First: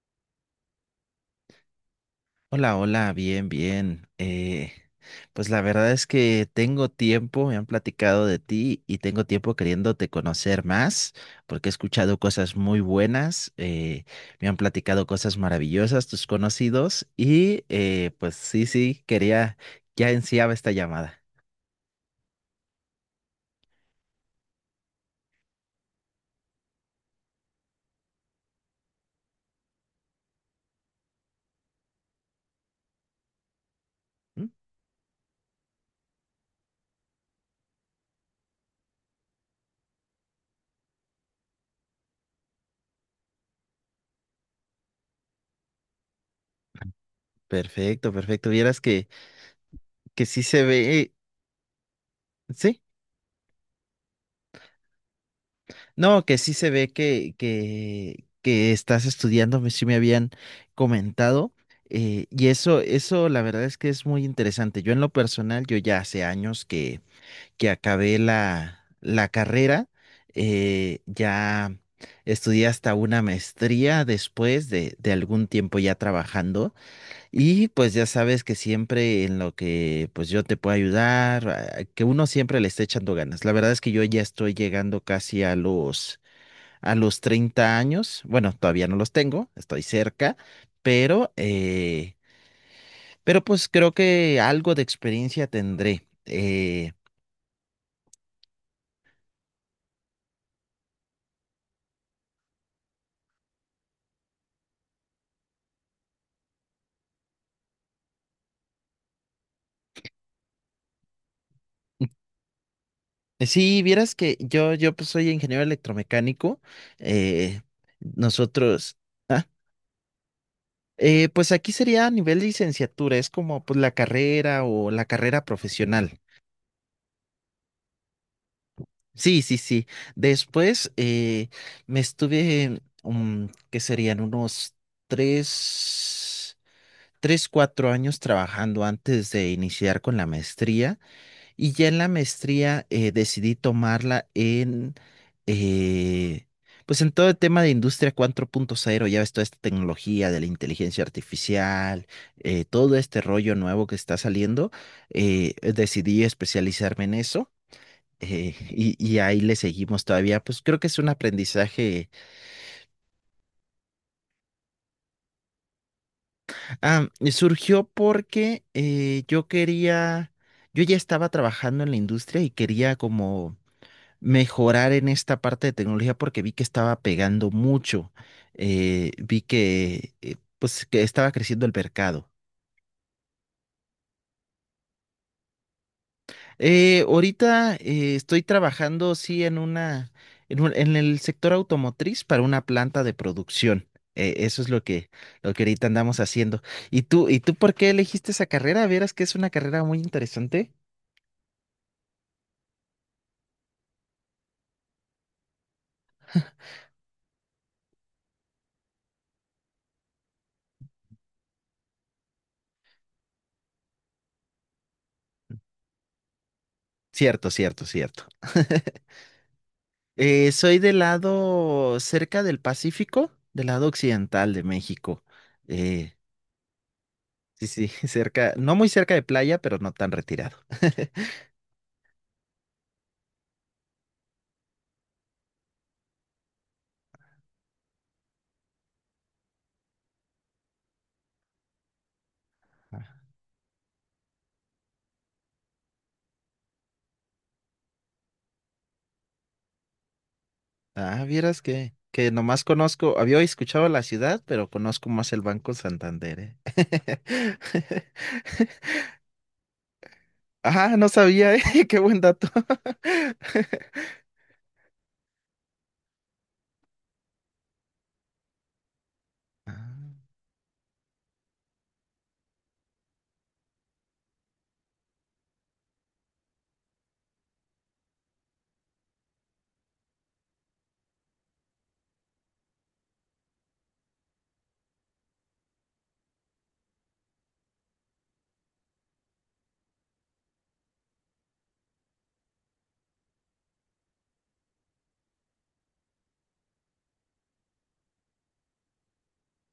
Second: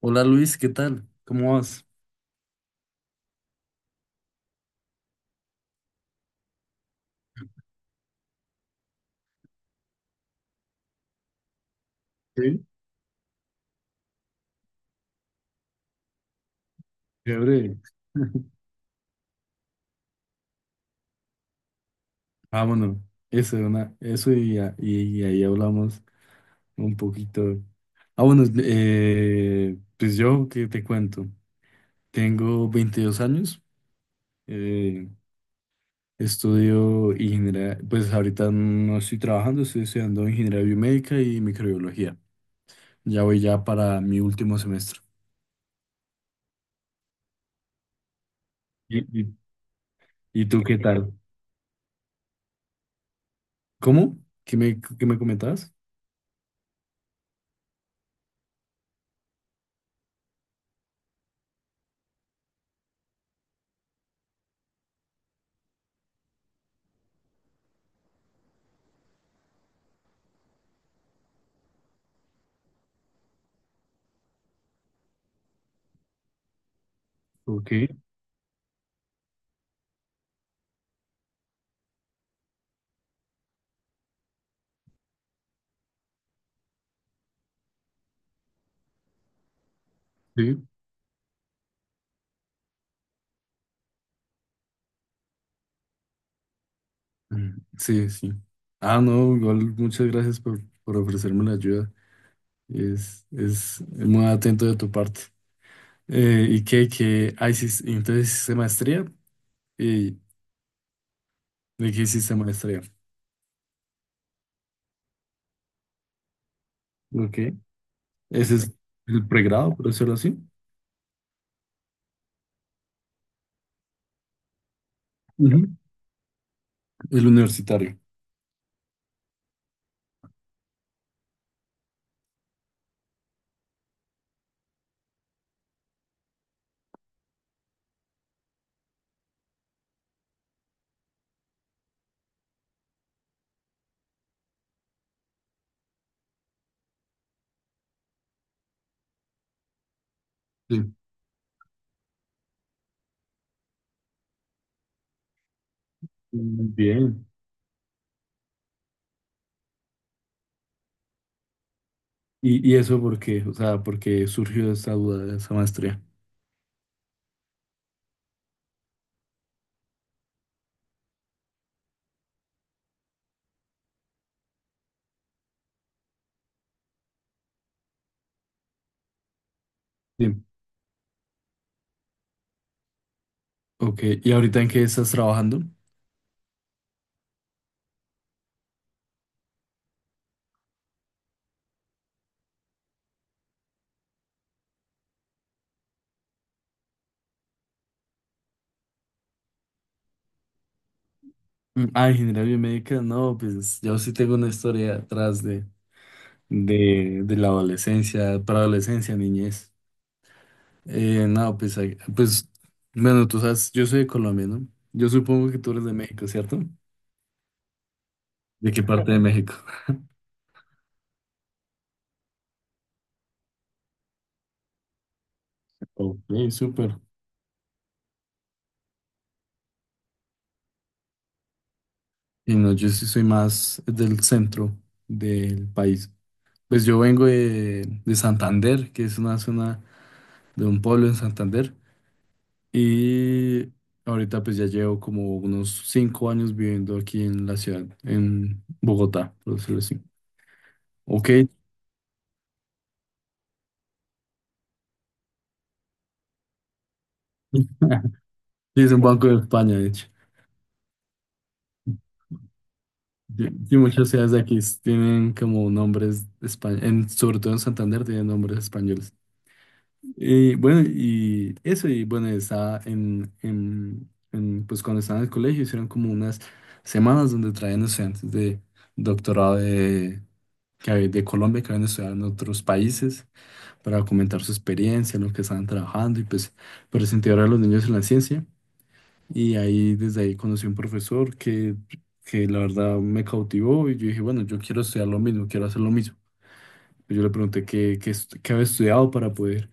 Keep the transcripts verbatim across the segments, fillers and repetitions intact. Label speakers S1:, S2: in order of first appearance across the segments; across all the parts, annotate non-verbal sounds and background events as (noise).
S1: Hola Luis, ¿qué tal? ¿Cómo vas?
S2: Hola, hola, bien, bien. Eh, pues la verdad es que tengo tiempo, me han platicado de ti y tengo tiempo queriéndote conocer más, porque he escuchado cosas
S1: Sí,
S2: muy buenas, eh, me han platicado cosas maravillosas tus conocidos y
S1: chévere.
S2: eh, pues
S1: (laughs)
S2: sí, sí, quería, ya ansiaba esta llamada.
S1: Ah, bueno, eso, una, eso y, a- y- y ahí hablamos un poquito. Ah, bueno, eh, pues yo, ¿qué te cuento? Tengo veintidós años,
S2: Mm.
S1: eh, estudio ingeniería, pues ahorita no estoy trabajando, estoy estudiando ingeniería biomédica y microbiología. Ya voy ya para mi último semestre.
S2: Perfecto, perfecto. Vieras que,
S1: ¿Y, y-
S2: que sí
S1: y tú
S2: se
S1: qué
S2: ve,
S1: tal?
S2: sí.
S1: ¿Cómo? ¿Qué me, qué me comentabas?
S2: No, que sí se ve que, que, que estás estudiando, me- sí me habían comentado. eh, y eso, eso la verdad es que es muy interesante. Yo en lo personal, yo ya hace años que, que acabé la, la carrera, eh, ya estudié hasta una maestría después de, de algún tiempo ya trabajando. Y
S1: Ok,
S2: pues ya sabes que siempre en lo que pues yo te puedo ayudar, a- que uno siempre le esté echando ganas. La verdad es que yo ya estoy llegando casi a los a los treinta años. Bueno, todavía no los tengo, estoy cerca,
S1: sí.
S2: pero, eh, pero pues creo que algo de experiencia tendré. Eh,
S1: Mm, sí, sí. Ah, no, igual muchas gracias por, por ofrecerme la ayuda. Es, es muy atento de tu parte. Eh, ¿y qué, qué? Ah, hicis- entonces hiciste maestría. ¿Y de qué hiciste maestría?
S2: Sí, vieras que yo, yo pues soy ingeniero electromecánico.
S1: Ok.
S2: eh,
S1: Ese es
S2: nosotros,
S1: el
S2: ah,
S1: pregrado, por decirlo así.
S2: eh, pues aquí sería a nivel licenciatura, es como pues la carrera o la carrera
S1: Ujú.
S2: profesional.
S1: El universitario.
S2: Sí, sí, sí. Después eh, me estuve, mm, que serían unos tres. tres, cuatro años trabajando antes de iniciar con la maestría. Y ya en la maestría eh, decidí tomarla en, eh, pues en todo el tema de industria cuatro punto cero. Ya ves toda esta tecnología de la
S1: Sí.
S2: inteligencia artificial, eh, todo este rollo nuevo que está saliendo, eh, decidí
S1: Muy
S2: especializarme en
S1: bien.
S2: eso. eh, y, y ahí le seguimos todavía, pues creo que es un aprendizaje.
S1: ¿Y, y eso por qué? O sea, ¿por qué surgió esa duda de esa maestría?
S2: Ah, y surgió porque eh, yo quería, yo ya estaba trabajando en la industria y quería como mejorar en esta parte de tecnología porque vi que estaba pegando mucho, eh, vi que eh,
S1: Sí.
S2: pues que estaba creciendo el mercado.
S1: Ok. ¿Y ahorita en qué estás trabajando?
S2: Eh, ahorita eh, estoy trabajando sí en una, en un- en el sector automotriz para una planta de producción. Eh, eso es lo que, lo que ahorita andamos haciendo. ¿Y tú, y tú por qué elegiste esa carrera? Verás que es una carrera muy interesante.
S1: Mm, ah, ingeniería biomédica, no, pues yo sí tengo una historia atrás de, de la adolescencia, preadolescencia, niñez. Eh, no, pues, ahí- pues, bueno, tú sabes, yo soy de Colombia, ¿no? Yo supongo que tú eres de México, ¿cierto?
S2: Cierto, cierto, cierto.
S1: ¿De qué
S2: (laughs)
S1: parte de México? (laughs)
S2: Eh, soy del lado cerca del Pacífico, del lado occidental de México. Eh,
S1: Ok, súper.
S2: sí, sí, (laughs) cerca, no muy cerca de playa, pero no tan retirado. (laughs)
S1: Y no, yo sí soy más del centro del país. Pues yo vengo de, de Santander, que es una zona de un pueblo en Santander. Y ahorita pues ya llevo como unos cinco años viviendo aquí en la ciudad, en Bogotá, por decirlo así.
S2: Ah,
S1: Ok.
S2: vieras que, que nomás conozco, había escuchado la ciudad, pero conozco más el Banco Santander, ¿eh?
S1: (laughs)
S2: (laughs)
S1: Sí, es un banco de España, de hecho.
S2: Ah, no sabía, ¿eh? (laughs) Qué buen dato.
S1: Sí, sí, muchas ciudades de aquí tienen como nombres españoles, sobre todo en Santander tienen nombres españoles.
S2: (laughs)
S1: Y bueno, y eso, y bueno, estaba en, en, en, pues cuando estaba en el colegio hicieron como unas semanas donde traían estudiantes de doctorado de, que hab- de Colombia que habían estudiado en otros países para comentar su experiencia, en lo que estaban trabajando y pues por incentivar a los niños en la ciencia. Y ahí, desde ahí conocí un profesor que, que la verdad me cautivó y yo dije, bueno, yo quiero estudiar lo mismo, quiero hacer lo mismo. Yo le pregunté qué, qué, est- qué había estudiado para poder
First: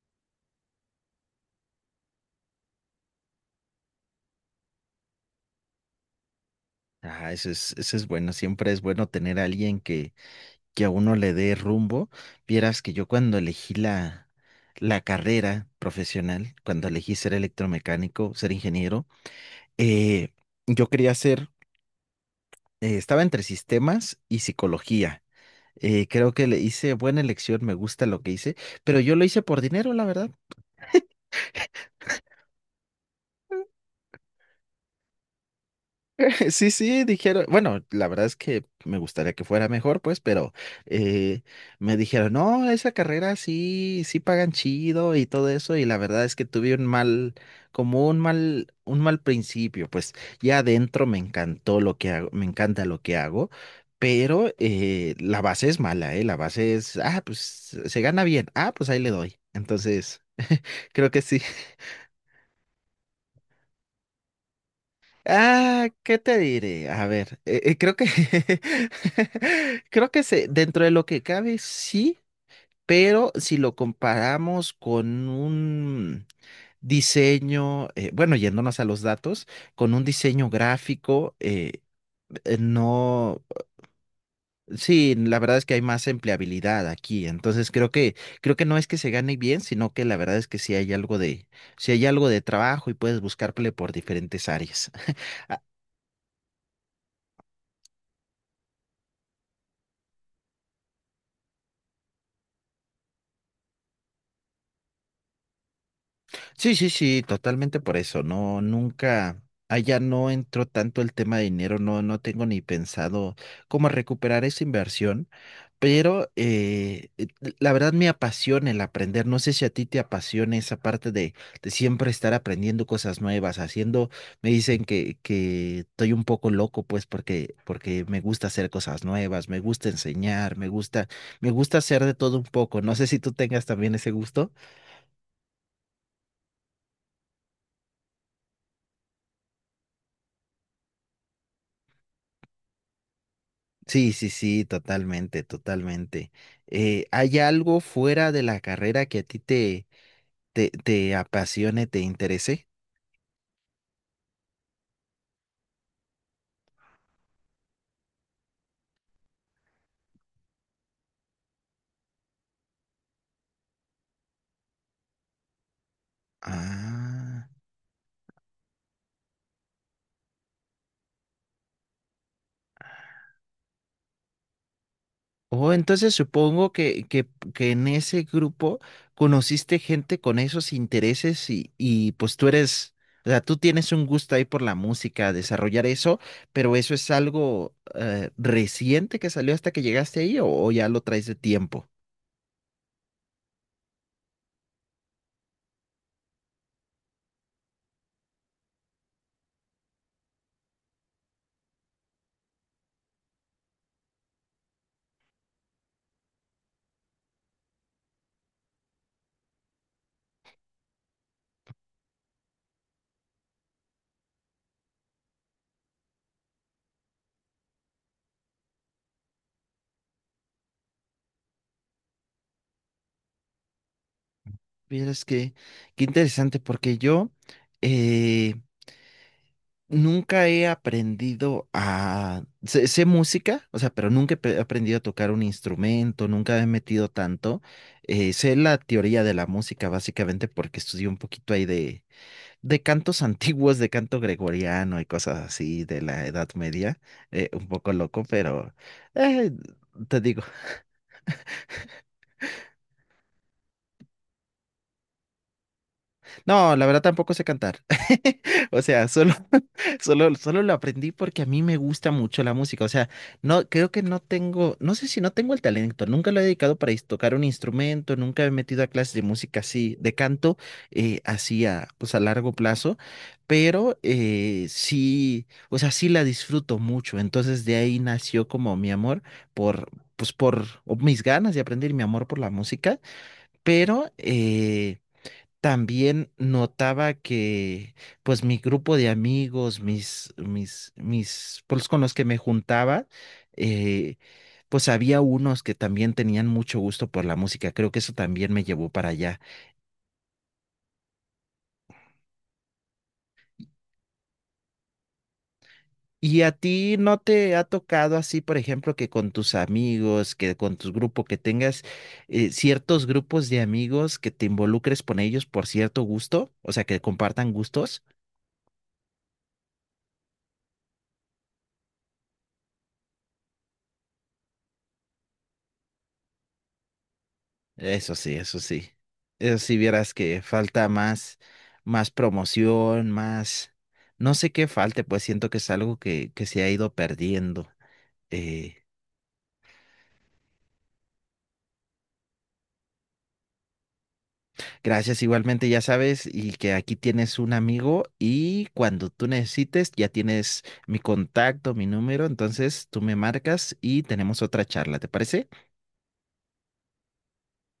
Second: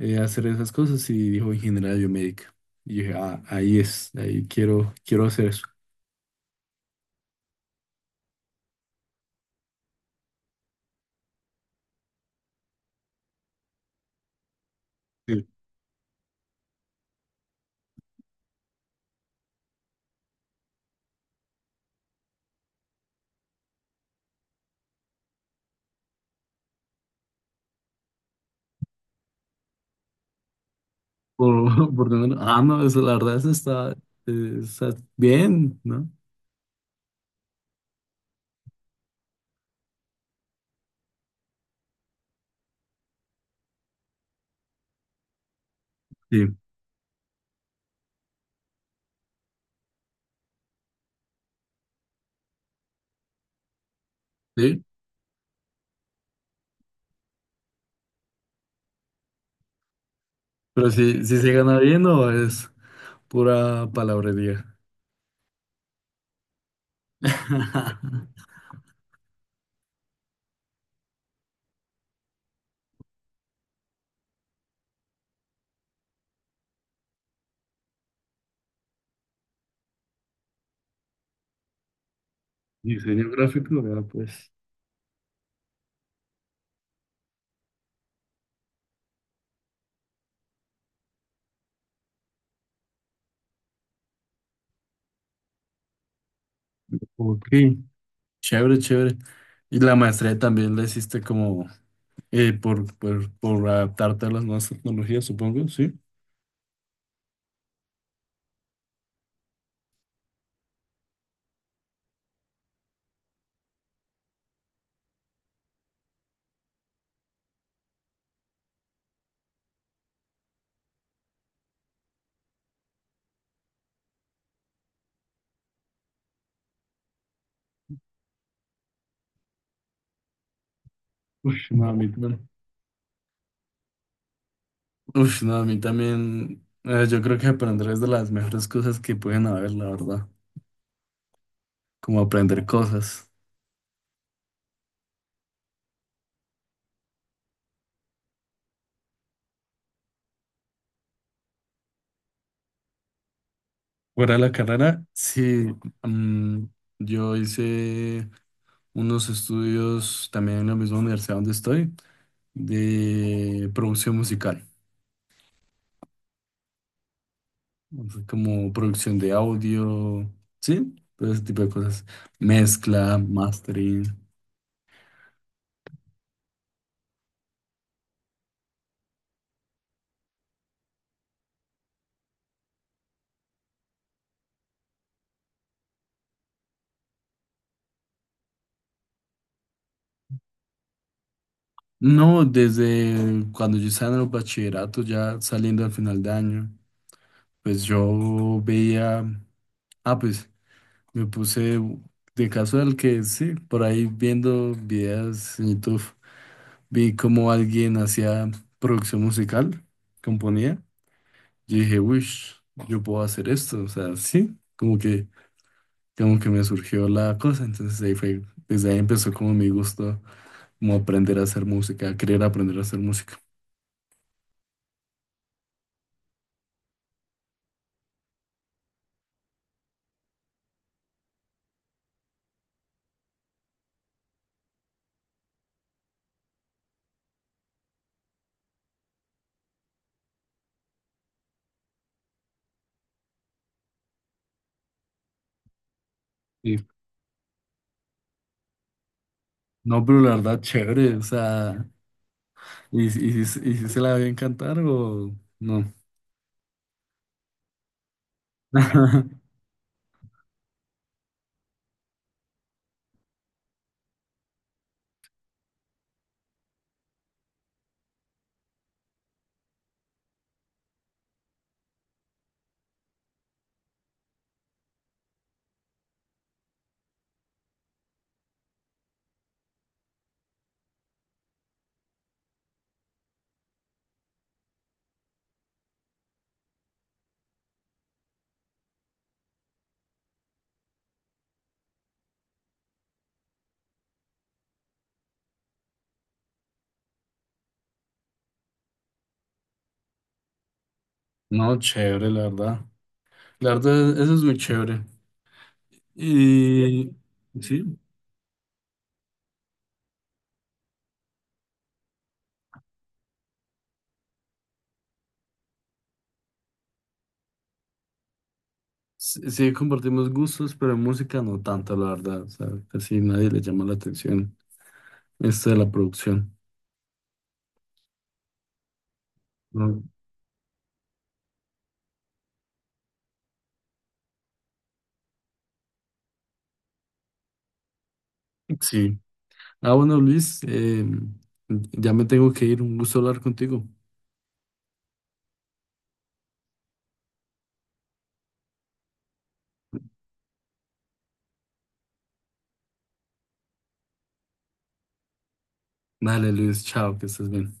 S1: eh, hacer esas cosas y dijo ingeniería biomédica. Y yo dije, ah, ahí es, ahí quiero, quiero hacer eso.
S2: Ah, ah, eso es, eso es bueno, siempre es bueno tener a alguien que, que a uno le dé rumbo. Vieras que yo cuando elegí la, la
S1: Sí.
S2: carrera profesional, cuando elegí ser electromecánico, ser ingeniero, eh, yo quería ser, eh, estaba entre sistemas y psicología. Eh, creo que le hice buena elección, me gusta lo que hice, pero yo lo hice por dinero, la verdad.
S1: Por, (laughs) por lo menos, ah, no, eso, la verdad, eso está, eh, está bien, ¿no?
S2: Sí, sí, dijeron, bueno, la verdad es que me gustaría que fuera mejor, pues, pero eh, me dijeron, no, esa carrera sí, sí pagan chido y todo eso, y la verdad es que
S1: Sí,
S2: tuve un mal, como un mal, un mal principio, pues, ya adentro me encantó lo que hago, me encanta lo que hago, pero
S1: sí,
S2: eh, la base es mala, ¿eh? La base es, ah, pues, se gana bien, ah, pues ahí le doy. Entonces,
S1: pero
S2: (laughs) creo que
S1: si, si
S2: sí.
S1: se gana bien o es pura palabrería.
S2: Ah, ¿qué te diré? A ver, eh, eh, creo que
S1: (laughs)
S2: (laughs) creo que se, dentro de lo que cabe, sí, pero si lo comparamos con un diseño, eh, bueno, yéndonos a los datos, con un diseño gráfico, eh, eh,
S1: Diseño
S2: no,
S1: gráfico, vea pues.
S2: sí, la verdad es que hay más empleabilidad aquí, entonces creo que, creo que no es que se gane bien, sino que la verdad es que sí hay algo de, sí hay algo de trabajo y puedes buscarle por diferentes áreas. (laughs)
S1: Ok, chévere, chévere. Y la maestría también la hiciste como eh, por, por, por adaptarte a las nuevas tecnologías, supongo, ¿sí?
S2: Sí, sí, sí, totalmente por eso. No, nunca, allá no entró tanto el tema de dinero, no, no tengo ni pensado cómo recuperar esa inversión, pero eh, eh, la verdad me apasiona el aprender. No sé si a ti te apasiona esa parte de, de siempre estar aprendiendo cosas nuevas, haciendo, me dicen que, que estoy un poco loco, pues, porque, porque me gusta hacer cosas nuevas, me gusta enseñar, me gusta, me
S1: Ush,
S2: gusta
S1: no, a
S2: hacer
S1: mí
S2: de todo un
S1: también.
S2: poco. No sé si tú tengas también ese gusto.
S1: Ush, no, a mí también. Eh, yo creo que aprender es de las mejores cosas que pueden haber, la verdad. Como aprender cosas.
S2: Sí, sí, sí, totalmente, totalmente. Eh, ¿hay algo fuera de la carrera que a ti te, te, te apasione, te interese?
S1: Fuera de la carrera, sí. Mm, yo hice unos estudios también en la misma universidad donde estoy, de producción musical.
S2: Ah.
S1: O sea, como producción de audio, ¿sí? Todo ese tipo de cosas. Mezcla, mastering.
S2: Oh, entonces supongo que, que, que en ese grupo conociste gente con esos intereses y, y pues tú eres, o sea, tú tienes un gusto ahí por la música, desarrollar eso, pero eso es algo eh, reciente que salió hasta que llegaste ahí o o ya lo traes de tiempo.
S1: No, desde cuando yo estaba en el bachillerato, ya saliendo al final de año, pues yo veía, ah, pues me puse de caso casual que sí, por ahí viendo videos en YouTube, vi cómo alguien hacía producción musical, componía. Yo dije, uy, yo puedo hacer esto, o sea, sí, como que como que me surgió la cosa, entonces ahí fue, desde ahí empezó como mi gusto, como aprender a hacer música, querer aprender a hacer música.
S2: Vieras que, qué interesante, porque yo eh, nunca he aprendido a... Sé, sé música, o sea, pero nunca he pe- aprendido a tocar un instrumento, nunca me he metido tanto. Eh, sé la teoría de la música, básicamente, porque estudié un poquito ahí de, de cantos (laughs) antiguos, de canto gregoriano y cosas así de la Edad
S1: Y
S2: Media. Eh, un poco loco, pero eh,
S1: no,
S2: te
S1: pero la
S2: digo.
S1: verdad, chévere, o sea, ¿y, si- y, si- y si se la a cantar o no?
S2: No, la verdad tampoco sé cantar. (laughs) O sea, solo,
S1: (laughs)
S2: (laughs) solo, solo lo aprendí porque a mí me gusta mucho la música. O sea, no, creo que no tengo, no sé si no tengo el talento. Nunca lo he dedicado para is- tocar un instrumento, nunca me he metido a clases de música así, de canto, eh, así a, pues a largo plazo. Pero eh, sí, o sea, sí la disfruto mucho. Entonces de ahí nació como mi amor por, pues por o mis ganas de aprender y mi amor por la música. Pero, eh, también notaba que, pues, mi grupo de amigos, mis, mis, mis, pues, con los que me juntaba, eh, pues había unos que también tenían mucho gusto por la música. Creo que eso también me llevó para allá.
S1: No, chévere, la verdad. La verdad, eso es muy chévere.
S2: ¿Y a ti
S1: Y
S2: no te ha
S1: sí,
S2: tocado así, por ejemplo, que con tus amigos, que con tu grupo, que tengas eh, ciertos grupos de amigos que te involucres con ellos por cierto gusto, o sea, que compartan gustos?
S1: sí sí compartimos gustos, pero en música no tanto, la verdad, o sea, casi nadie le llama la atención esto de la producción,
S2: Eso sí, eso sí. Eso sí,
S1: ¿no?
S2: vieras que falta más, más promoción, más, no sé qué falte, pues siento que es algo que, que se ha ido perdiendo. Eh,
S1: Sí. Ah, bueno, Luis, eh, ya me tengo que ir. Un gusto hablar contigo.
S2: Gracias igualmente, ya sabes, y que aquí tienes un amigo y cuando tú necesites, ya tienes mi contacto, mi número, entonces tú me marcas y tenemos otra charla, ¿te parece?
S1: Dale, Luis, chao, que estés bien.